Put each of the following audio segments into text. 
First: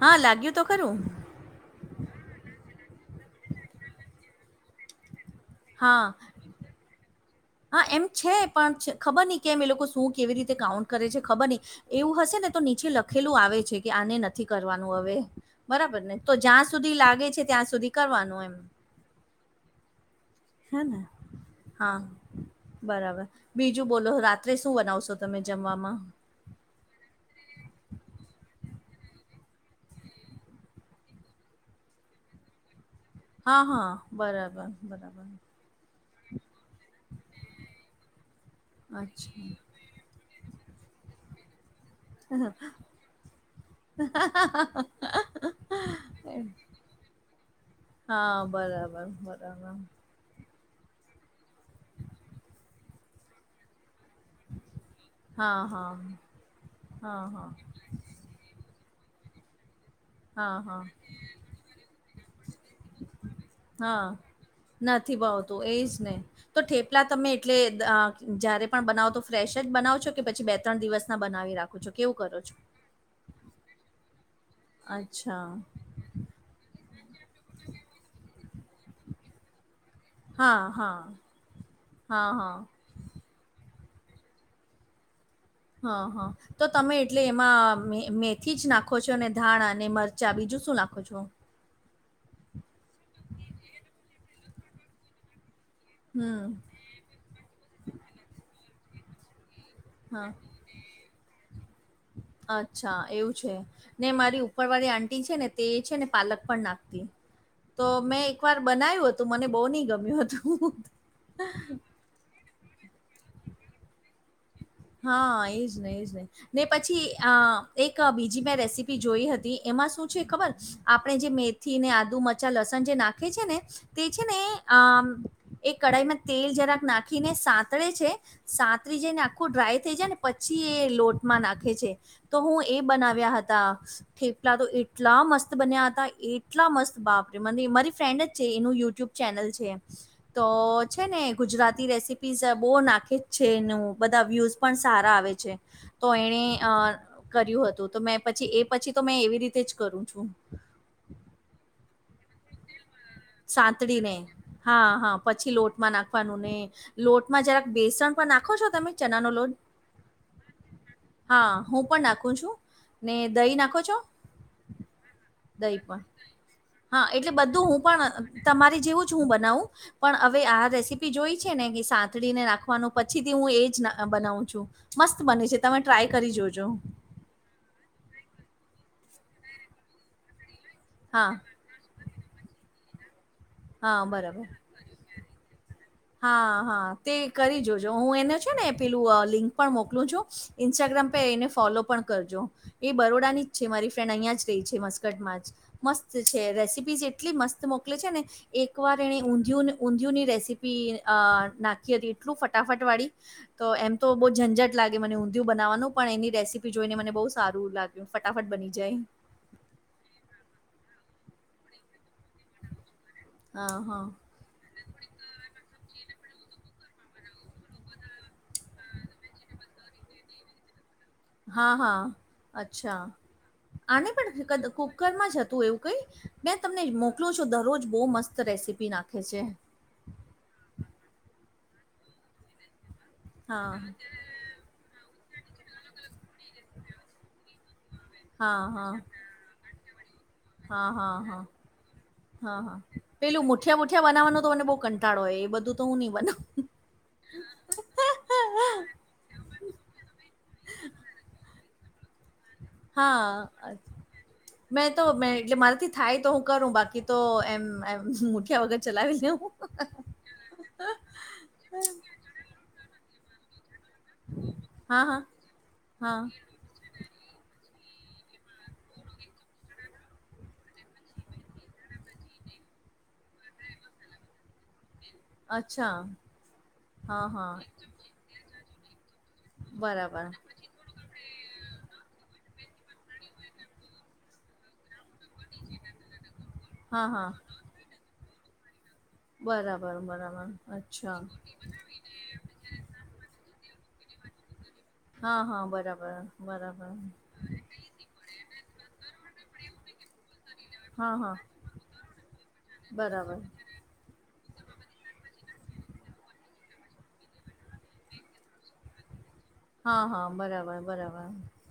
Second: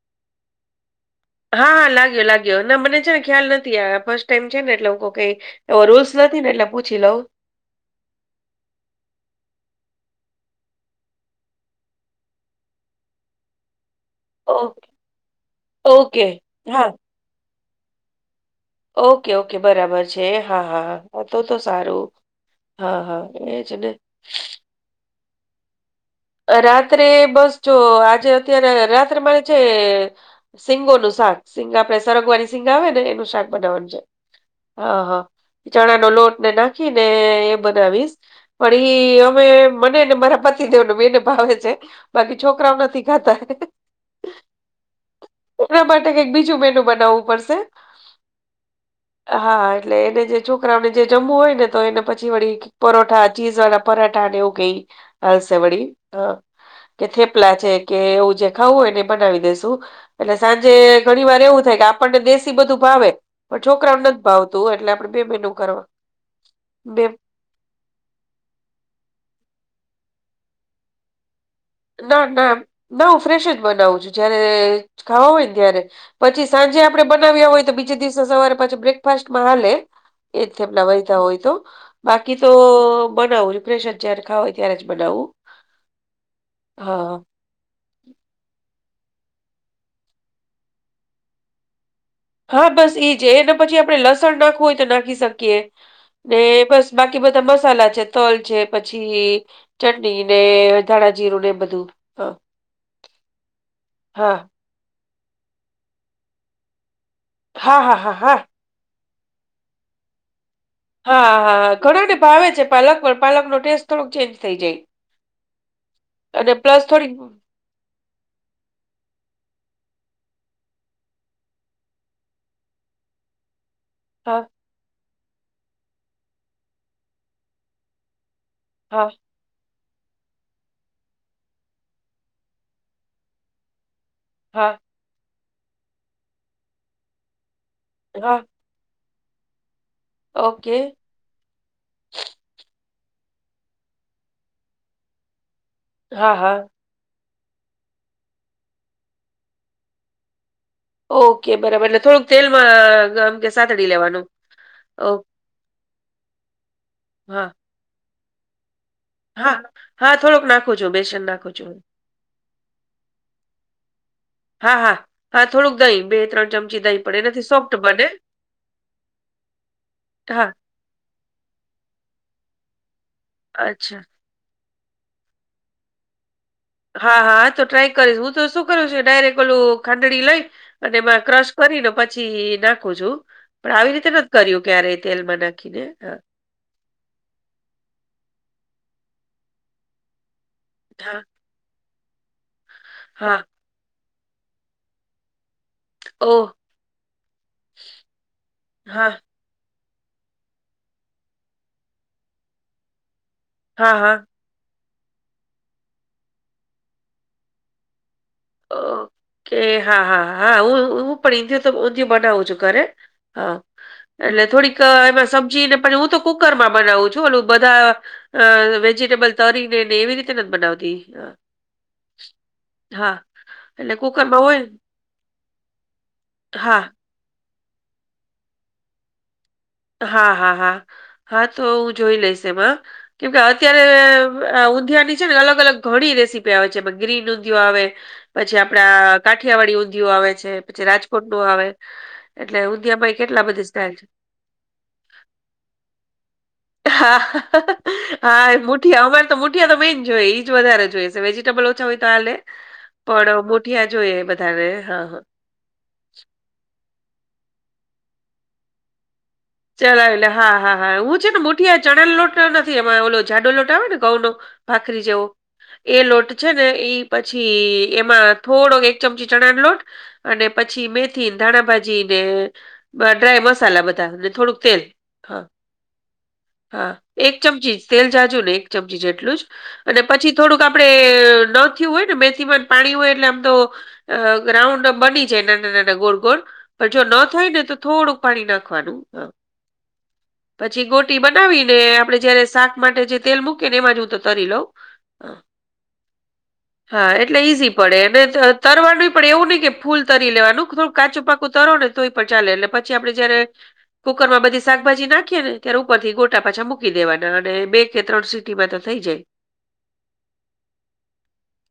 હા લાગ્યું તો ખરું હા હા લાગ્યો લાગ્યો ના મને છે ને ખ્યાલ નથી આવ્યા ફર્સ્ટ ટાઈમ છે ને એટલે હ કઈ એવો રૂલ્સ હા નથી ને એટલે પૂછી લઉં હા એમ છે પણ ખબર નહી કેમ એ લોકો શું કેવી રીતે કાઉન્ટ કરે છે ખબર નહી એવું હશે ને તો નીચે લખેલું આવે છે કે આને નથી ઓક કરવાનું હવે બરાબર ને ઓકે. તો જ્યાં હા. સુધી લાગે છે ત્યાં સુધી કરવાનું એમ ઓકે ઓકે બરાબર છે હા હે ને હા તો તો હા સારું હા, બરાબર હા. એ જ બીજું ને. બોલો રાત્રે શું બનાવશો તમે જમવામાં રાત્રે બસ જો આજે અત્યારે રાત્રે મારે છે સિંગોનુંું શાક સિંગ આપણે સરગવાની સીંગ આવે ને એનું શાક હા હા બરાબર બરાબર ચણાનોો લોટ ને નાખી ને એ બનાવીશ પણ ઈ અમે અચ્છા મને ને મારા પતિ દેવ એને ભાવે છે બાકી છોકરાઓ નથી ખાતા એના માટે કઈક એ- બીજું મેનુ બનાવવું પડશે હા બરાબર હા બરાબર એટલે એને જે છોકરાઓને જે જમવું હોય ને તો એને પછી વળી પરઠા ચીઝ વાળા પરાઠાને એવું કઈ હાલશે હા હા કે હા હા થેપલા છે કે એવું જે ખાવું હોય એને બનાવી દેસુ એટલે હા સાંજે હા ઘણી વાર એવું થાય કે આપણને દેશી બધું ભાવે પણ છોકરાને હા નથી ભાવતા નથી ભાવતું એજ ને તો બે ઠેપલા તમે એટલે જ્યારે પણ બનાવો તો ફ્રેશ જ બનાવ છો કે પછી બે ત્રણ દિવસના બનાવી રાખો છો કેવું ના કરો ના છો ના હું ફ્રેશ જ બનાવું છું જયારે ખાવા હોય અચ્છા ને ત્યારે પછી સાંજે આપડણે બનાવ્યા હોય તો બીજે દિવસે સવારે પાછ બ્રેકફાસ્ટમાં હાલે એ જ હા તેમના હા વહેતા હોય તો હા બાકી તો હા બનાવુંપેશન રખા હોય ત્યારે જ બનાવું હા હા તો તમે હા એટલે એમાં મે થી જ નાખો છો અને ધાણા અને મરચા બીજું શું નાખો છો? હા બસ ઈજ એને પછી આપડણે લસણ નાખવું હોય તો નાખી શકીએ ને હમ બસ બાકી બધા મસાલા છે તલ છે પછી ચટણી હા ને ધાણાજીરું ને બધું હ અચ્છા એ એવું છે ને મારી ઉપર વાળી આંટી છે ને તે છે ને પાલક પણ નાખતી હા તો હા હા મેં એક હા વાર બનાવ્યું હતું મને બહુ નહિ ગમ્યું હતું હા હા ઘણા ને ભાવે છે પાલક પણ પાલક નો ટેસ્ટ થોડુંક ચેન્જ થાય હા એજ ને એજ ને અને ને પ્લસ પછી થોડીક આ એક બીજી મેં રેસીપી જોઈ હતી એમાં શું છે ખબર આપણે જે મેથી ને આદુ મ રચાં લસણ જે નાખે છે ને તે હા આ એ કઢાઈમાં તેલ જરાક નાખીને સાતળે છે સાતરી હા જે નખ આખું ડ્રાય થઈ જાય ને પછી એ લોટમાં નાખે છે તો હું એ બનાવ્યા હતા થેપલા તો હા એટલા મસ્ત બન્યા હતા એટલા મસ્ત બાપરે મને મારી ફ્રેન્ડ જ હા છે એનું યુટ્યુબ ચેનલ છે ઓકે તો છે ને ગુજરાતી રેસી પીશ બહુ નાખે જ છે એનું બધા વ્યુઝ પણ સારા આવે છે. તો હા હા એણે અ કર્યું હતું તો મે પછી એ પછી તો મે એવી રીતે જ કરું છું. ઓકે બરાબર એટલે થોડુંક તેલમાં કે સાતડી સાંતડીને લેવાનું હા ઓ હા પછી લોટમાં નાખવાનું ને હા લોટમાં જરા બેસણ પણ નાખો છો તમે? ચના નો હા લોટ હા થોડુંક નાખું છું બેસન હા નાખું છું હું પણ નાખું છું. ને દહી નાખો છો? હા હા હા થોડુંક દહીં બે ત્રણ ચમચી દહીં પડે એ ના થી સોફ્ટ બને તમારે જેવું જ હું બનાવું પણ હવે હા આ રેસીપી જોઈ છે ને કે સાંતળીને નાખ વાનું પછીથી હું એ જ અચ્છા બનાવું છું મસ્ત બને છે તમે ટ્રાય કરી જોજો હા હા તો ટ્રાય કરીશ હું તો શું કરું છું ડાયરેક્ટ ઓલું ખાંડડી લઈ અને એમાં હા ક્રશ કરીને પછી નાખું છું પણ આવી હા રીતે ન બરાબર કર્યું ક્યારે તેલમાં નાખીને હા હા હા તે કરી જોજો હું એને છે ને પેલું લિંક પણ મોકલું છું. ઇન્સ્ટાગ્રામ પે હા એને ફોલો પણ કરજો એ હા બરોડાની જ છે મારી ફ્રેન્ડ અહીં જ રહી છે મસ્કટમાં જ મસ્ત છે ઓહ રેસીપીઝ એટલી મસ્ત મોકલે છે ને એકવાર હા એણે ઊંધિયું ન ઊંધિયુંની રેસી નાખી હતી એટલું ફટાફટ વાળી તો હા એમ તો હા બહુ ઝંઝટ લાગે મને ઊંધિયું બનાવવાનું પણ એની રેસીપી જોઈને મને બહુ સારું લાગ્યું ફટાફટ બની જાય કે હા હા હા પણ તો ઊંધિયું બનાઉ છું ઘરે હ હા હા એટલે થોડી એમાં સબ્જી ને પછ હું તો કુકર માં બનાવું છું ઓલું બધા અ વેજીિટેબલ તરીને ને એવી રીતે નથી બનાવતી અ, હા હા અચ્છા હા એટલે આને પણ કુકરમાં હોય કુકદ ને. કુકરમાં જ હતું એવું કઈ મેં હા તમને મો કલુ છુ દરરોજ બહુ મસ્ત રેસીપી નાખે છે. હા હા હા હા તો હું જોઈ લઈશ એમાં કેમકે હા અત્યારે ઊંધીયાની છે ને અલગ અલગ ઘણી રેસીપી આવે છે ગ્રીન ઊંધિયો આવે પછી હા હા હા આપડા કાઠિયાવાડી ઊંધિયો આવે છે પછી હા હા રાજકોટ નું આવે હા એટલે હા ઊંધિયામાં ય કેટલા પેલું બધી મુઠિયા સ્ટાઇલ છે મુઠિયા બનાવવાનો તો મને બહુ કંટાળો હોય એ બધું તો હું નહી બનાવ હા હા એ મુઠિયા અમારે તો મુઠિયા તો મે જોએ ઈજ વધારે જોય છે વેજીિટેબલ છ હોય તો હાલે પણ હા મુઠિયા જોઈએ બધાને મેં તો હા હ મે એટલે મારાથી થાય તો હું કરું બાકી તો એમ મુઠ્યા વગર ચલાવી લેવુ ચલાવ લે હા હા હા હું છે ને મુઠીયા ચણા લોટ નથી એમાં ઓલો જાડો લોટ આવે ને ઘઉ નો હા ભાખરી હા જેવો એ હા લોટ છે ને એઈ પછી એમાં થોડોક એક ચમચી ચણા લોટ અને પછી મેથી ધાણાભાજી ને ડ્રાય મસાલા બધા થોડુંક તેલ હા અચ્છા હા એક ચમચી તેલ જાજુ ને એક ચમચી જેટલું જ અને બરાબર પછી થોડુંક આપણે નયું હોય ને મેસીમાન પાણી હોય એટલે આમ તો ગ્રાઉન્ડ બની જે નાના નાના ગોળ ગોળ પણ જો હા ન હા થાય ને તો થોડું પાણી નાખવાનું હ બરાબર બરાબર પછી અચ્છા ગોટી બનાવીને આપડે જયારે શાક માટે જે તેલ મૂકી ને એમાં જ હું તો તરી લઉં હા હા બરાબર બરાબર હા એટલે ઈઝી પડે અને તરવાનું પણ એવું નહી કઇ કે ફૂલ તરી લેવાનું થોડું હા કાચું હા પાકું તરો ને તો પણ ચાલે એટલે પછી આપડે બરાબર જયારે કુકર માં બધી શાકભાજી નાખીએ ત્યારે ઉપર થી ગોટા પાછા મૂકી દેવાના અને બે કે ત્રણ સીટીમાં તો થઈ જાય. હા હા બરાબર બરાબર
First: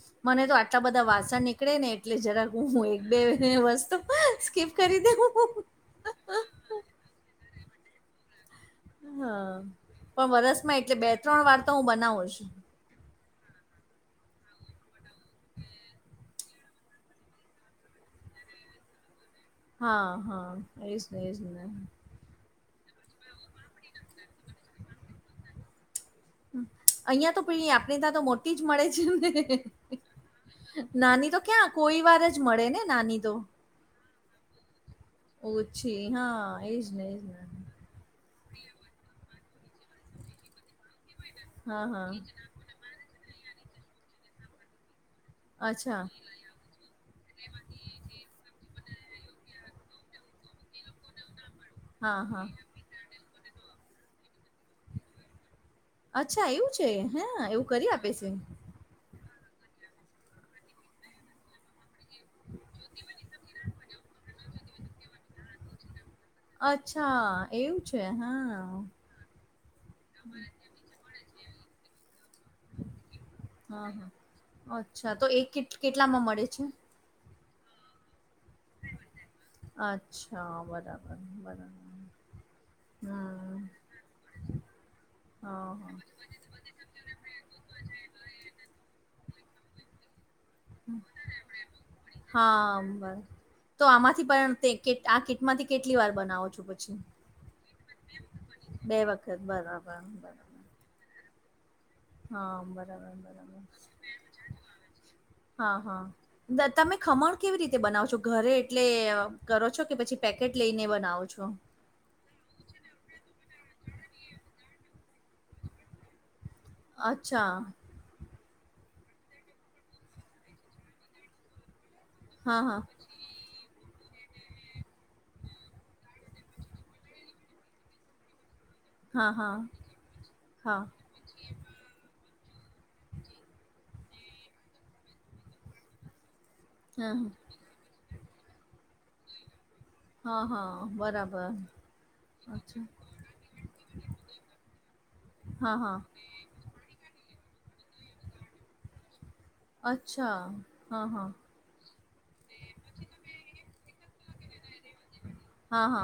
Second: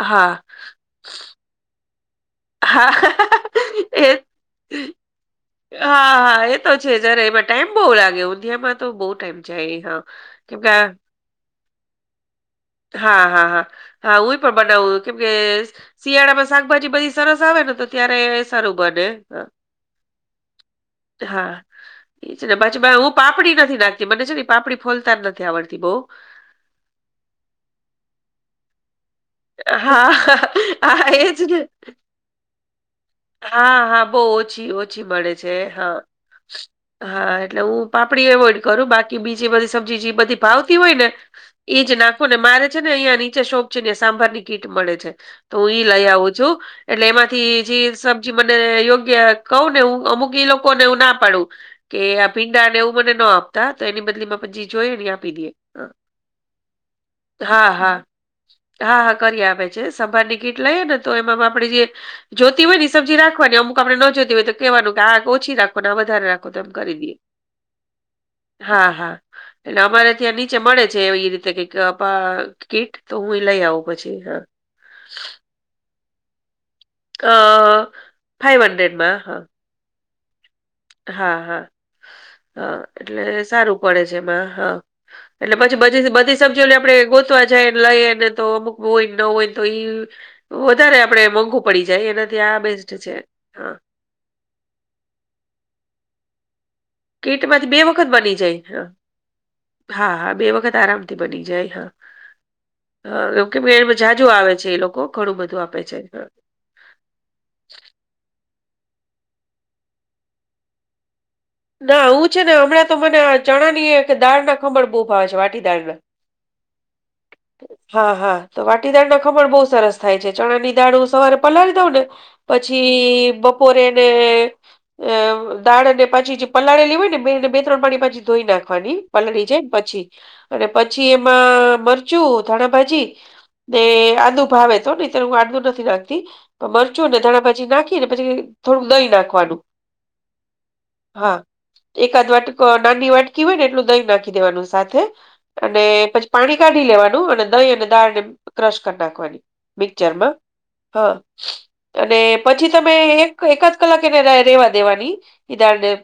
હા, મને તો આટલા બધા વાસણ નીકળે ને એટલે જરાક હું હા, એક બે વસ્તુ એ સ્કીપ કરી દઉ એજ તો છે અરે એમા ટાઈમ બહુ લાગે એમા તો બો ટાઈમ હા જાયે હ પણ કેમ કે વરસમાં આ એટલે બે ત્રણ વાર તો હું બનાવું છું હા હા હા હા હુઈ પણ બનાવવું કેમ કે શિયાળામાં શાકભાજી બધી સરસ આવે ને તો ત્યારે સારું બને હા હા એજ ને એજ હા ને એ છ ને પછી હું પાપડી નથી નાખતી મને છે ને પાપડી ફોલતા જ નથી આવડતી બઉ અહિયાં તો પે આપણે ત્યાં તો મોટી જ મળે છે એમ ને હા, હા, નાની તો એજ ને. ક્યાં કોઈ વાર જ મળે ને નાની તો હા હા બો ઓછી ઓછી મળે છે હા ઓછી હા એજ ને એજ હા ને એટલે હું પાપડી એવોઈડ કરું બાકી કે બીજી બધી સબ્જી જે બધી ભાવતી હોય ને હા એજ હા નાખો ને મારે છે ને અહિયા નીચે શોપ છે ને સાંભારની કીટ મળે છે તો હું ઈ અચ્છા લઈ આવું છું. એટલે એમાંથી જે સબજી મને યોગ્ય કહુ ને હું અમુક ઈ લોકોને હું ના પાડું. કે હા આ હા ભીંડા ને એવું મને ન આપતા તો એની બદલી પછી જોઈ આપી દે. અચ્છા એવું છે હે એવું કરી હા આપે છે. હા હા કરી આપ છે સંભાર ની કિટ લઈએ ને તો એમાં આપડે જે જોતી હોય ને સબ્જી રાખવાની અમુક આપડણે ન જોતી હોય તો કે આ ઓછી રાખવા વધારે રાખ. અચ્છા એવું છે હા. એટલે અમારે ત્યાં નીચે મળે છે એવી રીતે કઈ કીટ તો હું. લઈ આવું હા, પછી હા. અચ્છા તો એક કીટ કેટલામાં મળે છે. અ ફાઈવ હન્ડ્રેડમાં હા. અચ્છા. બરાબર, હા હા બરાબર. હા એટલે હમ્મ. સારું પડે છે એમાં હા એટલે હા, પછી હા. બધી બધી સબજી આપડે ગોતવા જાય ને લઈએ ને તો અમુક હોય ને ન હોય તો ઈ વધારે આપણે મોંઘું પડી જાય એનાથી આ બેસ્ટ છે હા. પામાથી પણ તે આ કીટ માંથી કેટલી વાર બનાવો છો પછી. કીટમાંથી બે વખત બની જાય હા બે વખત. બરાબર, હા હા બે બરાબર. વખત આરામથી બની જાય હા. હા, બરાબર, હ એમ કે બે બરાબર. બ જાજુ આવે છે એ લોકો ઘણું બધું હા, આપે છે. હા. તમે ખમણ કેવી રીતે બનાવો છો ઘરે એટલે કરો છો કે પછી પેકેટ લઈને બનાવો છો. ના હું છે ને હમણાં તો મને ચણાની એક દાળ ના ખમણ બહુ ભાવે છે વાટી દાળના. અચ્છા. હા હા તો વાટી દાળ ના ખમણ બહુ સરસ થાય છે ચણા ની દાળ સવારે પલાળી દઉં ને હા, હા. પછી બપોરેને અ દાળને પછી પલાળેલી હો ને બેને બે ત્રણ પાણી પાછી ધોઈ નાખે ની હા, પલળી હા. જાયને પછી અને હા. પછી એમાં મ ધાણાભાજી ને આંદુ ભાવે તો નીત્યારે હું આંદુ નથી નાખતી મરચું હા, ને હા. ધાણા ભાજી નાખી ને પછી થોડું દહીં નાખવાનું. હા હા હા બરાબર. એકાદ વાટક અચ્છા નાની વાટકી હોય ને એટલું દહી નાખી દેવાનું સાથે હા અને હા પછી પાણી કાઢી લેવાનું અને દહી અને દાળને ક્રશ કરી નાખવાની મિક્ચર માં હા. અને પછી તમે એક એકદ કલાક એને રેવા દેવાની હા એધાને હા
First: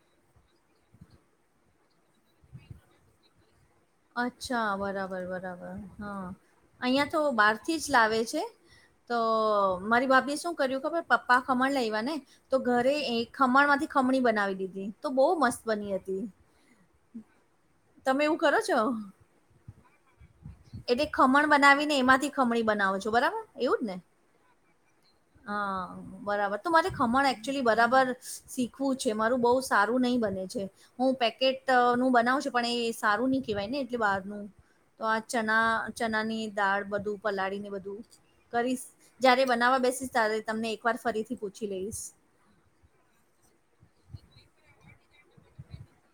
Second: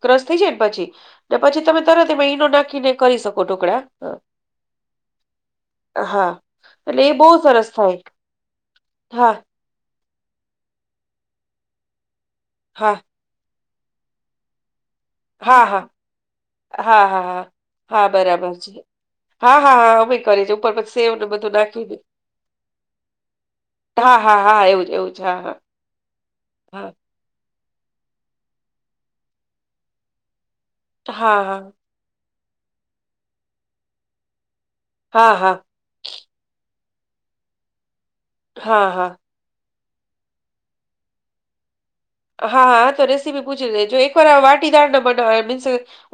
ક્રસ થઈ જાય ને પછી ને પછી તમે તરત એમાં ઈનો નાખીને કરી શકો ટુકડા. અચ્છા બરાબર બરાબર હા એટલે અહિયાં એ તો બહુ સરસ બહારથી જ થાય લાવે છે તો મારી ભાભીએ શું કર્યું ખબર પપ્પા ખમણ લયવા ને તો ઘરે હા એક ખમણમાંથી ખમણી બનાવી દીધી તો બહુ મસ્ત હા હા હા બની હતી હા હા હા. તમે એવું બરાબર કરો છે છો. હા હા હા અમે કરીએ છીએ ઉપર પછી એટલે સેવને ખમણ બધું બનાવીને નાખીને એમાંથી ખમણી બનાવો છો બરાબર. એવું જ ને હા હા હા એવું જ એવું જ હા હા બરાબર તો હા મારે ખમણ ચુલી બરાબર શીખવું છે મારું બહુ સારું નહી બને છે હું હા, પેકેટ હા, હું બનાવ છું પણ એ સારું નહી કહેવાય ને એટલે બહારનું તો આ હા, ચણા ચનાની દાળ બધું પલાળીને બધું કરીશ. હા, હા, જયારે બનાવવા બેસીશ ત્યારે તમને એક વાર ફરીથી પૂછી લઈશ. હા હા તો રેસીપી પૂછી લેજ એક વાર વાટીદાર ના બના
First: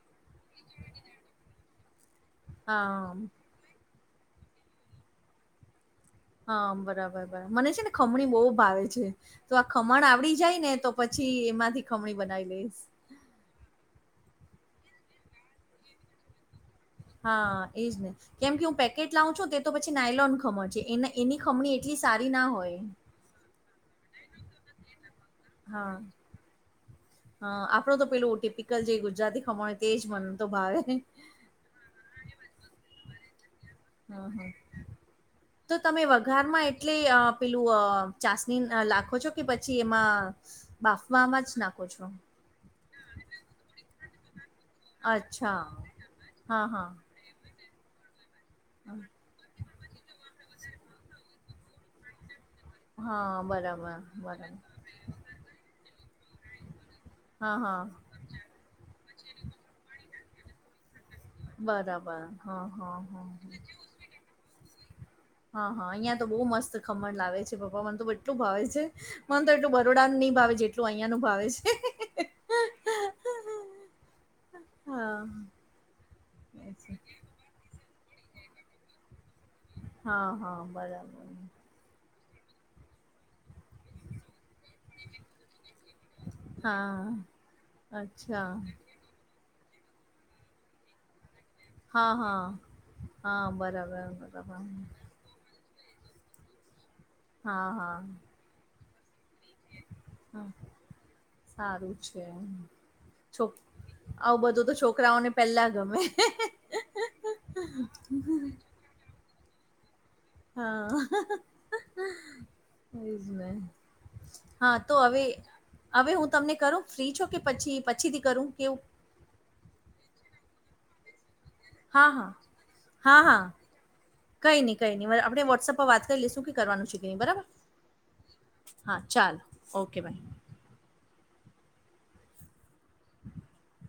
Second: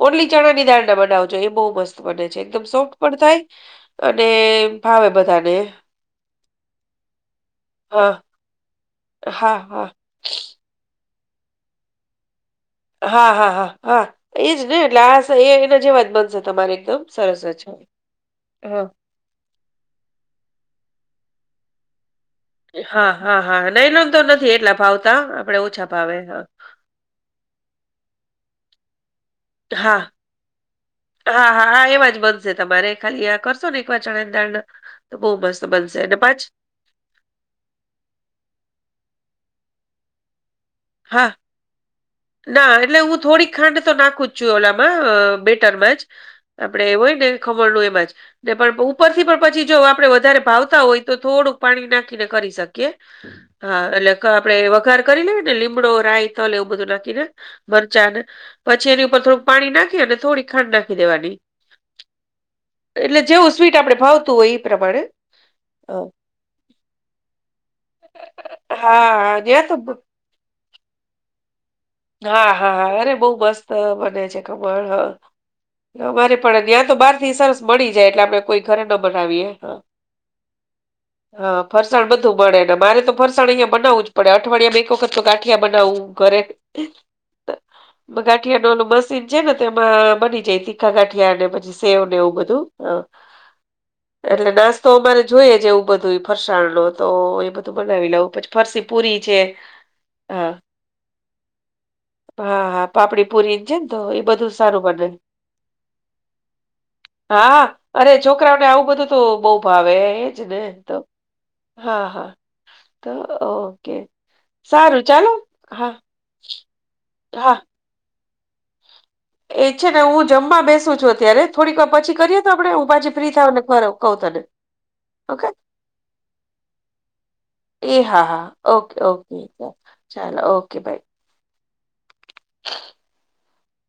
ઓલી ચણા ની દાળના બનાવજો એ બહુ મસ્ત બને છે એકદમ સોફ્ટ હા પણ થાય અને ભાવે બધાને. હા બરાબર બરાબર મને છે ને હા, ખમણી બહુ ભાવે છે તો હા, આ હા, ખમણ આવડી જાય ને તો પછી એમાંથી ખમણી બનાવી લઈશ હા હા હા હા એજ ને એટલે આ એના જે વાત બનશે તમારે એકદમ સરસ હા જ. એજ ને કેમ કે હું હોય. પેકેટ લાઉ છુ તે તો પછી નાયલોન ખમણ છે એ એની ખમણી એટલી સારી નથી હોતી હા હા હા નાઈલોન તો નથી એટલા ભાવતા આપડે ઓછા હા, ભાવે હા આપડો તો પેલું ટીપિકલ જે ગુજરાતી ખમણ તેજ હા, મન તો ભાવે હા હા એ વા જ બધું જે તમારે ખાલી આ કરશો ને એક વાર ચણા હા, દાણ હા. ના બહુ મસ્ત તો બનશે તમે અને પાંચ વઘારમાં એટલે અ પેલું ચાસણી લખો છો કે પછી એમાં હા બાફમાં જ નાખો છો ના એટલે હું થોડીક ખાંડ તો નાખુ છું ગ્રામ માં અચ્છા. બેટરમાં જ હા, આપડે હા. હોય ને ખમણ નું એમાં જ ને પણ ઉપરથી પણ પછી જો આપડે વધારે ભાવતા હોય તો થોડુંક પાણી નાખીને કરી શકીએ હા, કે હા બરાબર, એટલે બરાબર. આપડે વઘાર કરી લેને ડો રાય તલ એવું બધું નાખીને હા, હા. મરચા ને પછી એની ઉપર થોડુંક પાણી નાખીને થોડીક ખાંડ નાખી દેવાની બરાબર. હા, હા, એટલે હા. જેવું સ્વીટ આપણે ભાવતું હોય એ પ્રમાણે હા હા અહિયાં તો બહુ મસ્ત ખમણ લાવે છે પપ્પા મન તો એટલું ભાવે છે હા મન તો ત્યાં એટલું બ- બરોડા નહી ભાવે જેટલું અહિયાં નું ભાવે છે હા હા હા અરે બહ મસ્ત બને છે ખમળ હ હા, અમારે પણ એ ત્યા છે. તો બાર થી સરસ મળી જાય એટલે આપણે કોઈ ઘરે ન બનાવીએે. હા, હા બરાબર ફરસાણ બધું મળે ને મારે તો ફરસાણ અહીંયા બનાવું જ પડે અઠવાડિયામાં એક વખત તો ગાંઠિયા બનાવવું ઘરે હા અચ્છા ગાંઠિયાનું ઓલું મશીન છે ને તેમાં બની જાય તીખા ગાઠિયા અને સેવ હા, ને એવું હા. બધું હા, બરાબર, એટલે બરાબર. નાસ્તો અમારે જોઈજ એવુ બધું ફરસાણ લો તો એ હા, બધું હા, બનાવી લઉું પછી ફરસી પુરી છે હા સારું છે. હા હા પાપડી છોક પુરી છે ને તો એ આવું બધું તો સારું બને. છોકરાઓને પેલા ગમે. હા અરે છોકરાઓને આવું બધું તો બહુ ભાવે. જેને હા, તો હા હા તો એ જ ને. ઓકે હા, તો સારું હવે ચાલો હા હવે હું તમને કરુ ફ્રી છો કે હા પછી પછીથી કરું કેવુ એ છે ને હું જમવા બેસું છું અત્યારે. થોડીક વાર હા પછી હા કરીએ તો આપણે હું પાછી હા ફ્રી હા થાવ ને ખરો કહું તને કઈ નહી કઈ નહી ઓકે આપણે વોટ્સઅપ પર વાત કરી લઈ શું કે કરવાનું છે. બરાબર એ હા હા ઓકે હા ઓકે ચાલો ઓકે બાય ચાલો ઓકે [inaudible] [inaudible]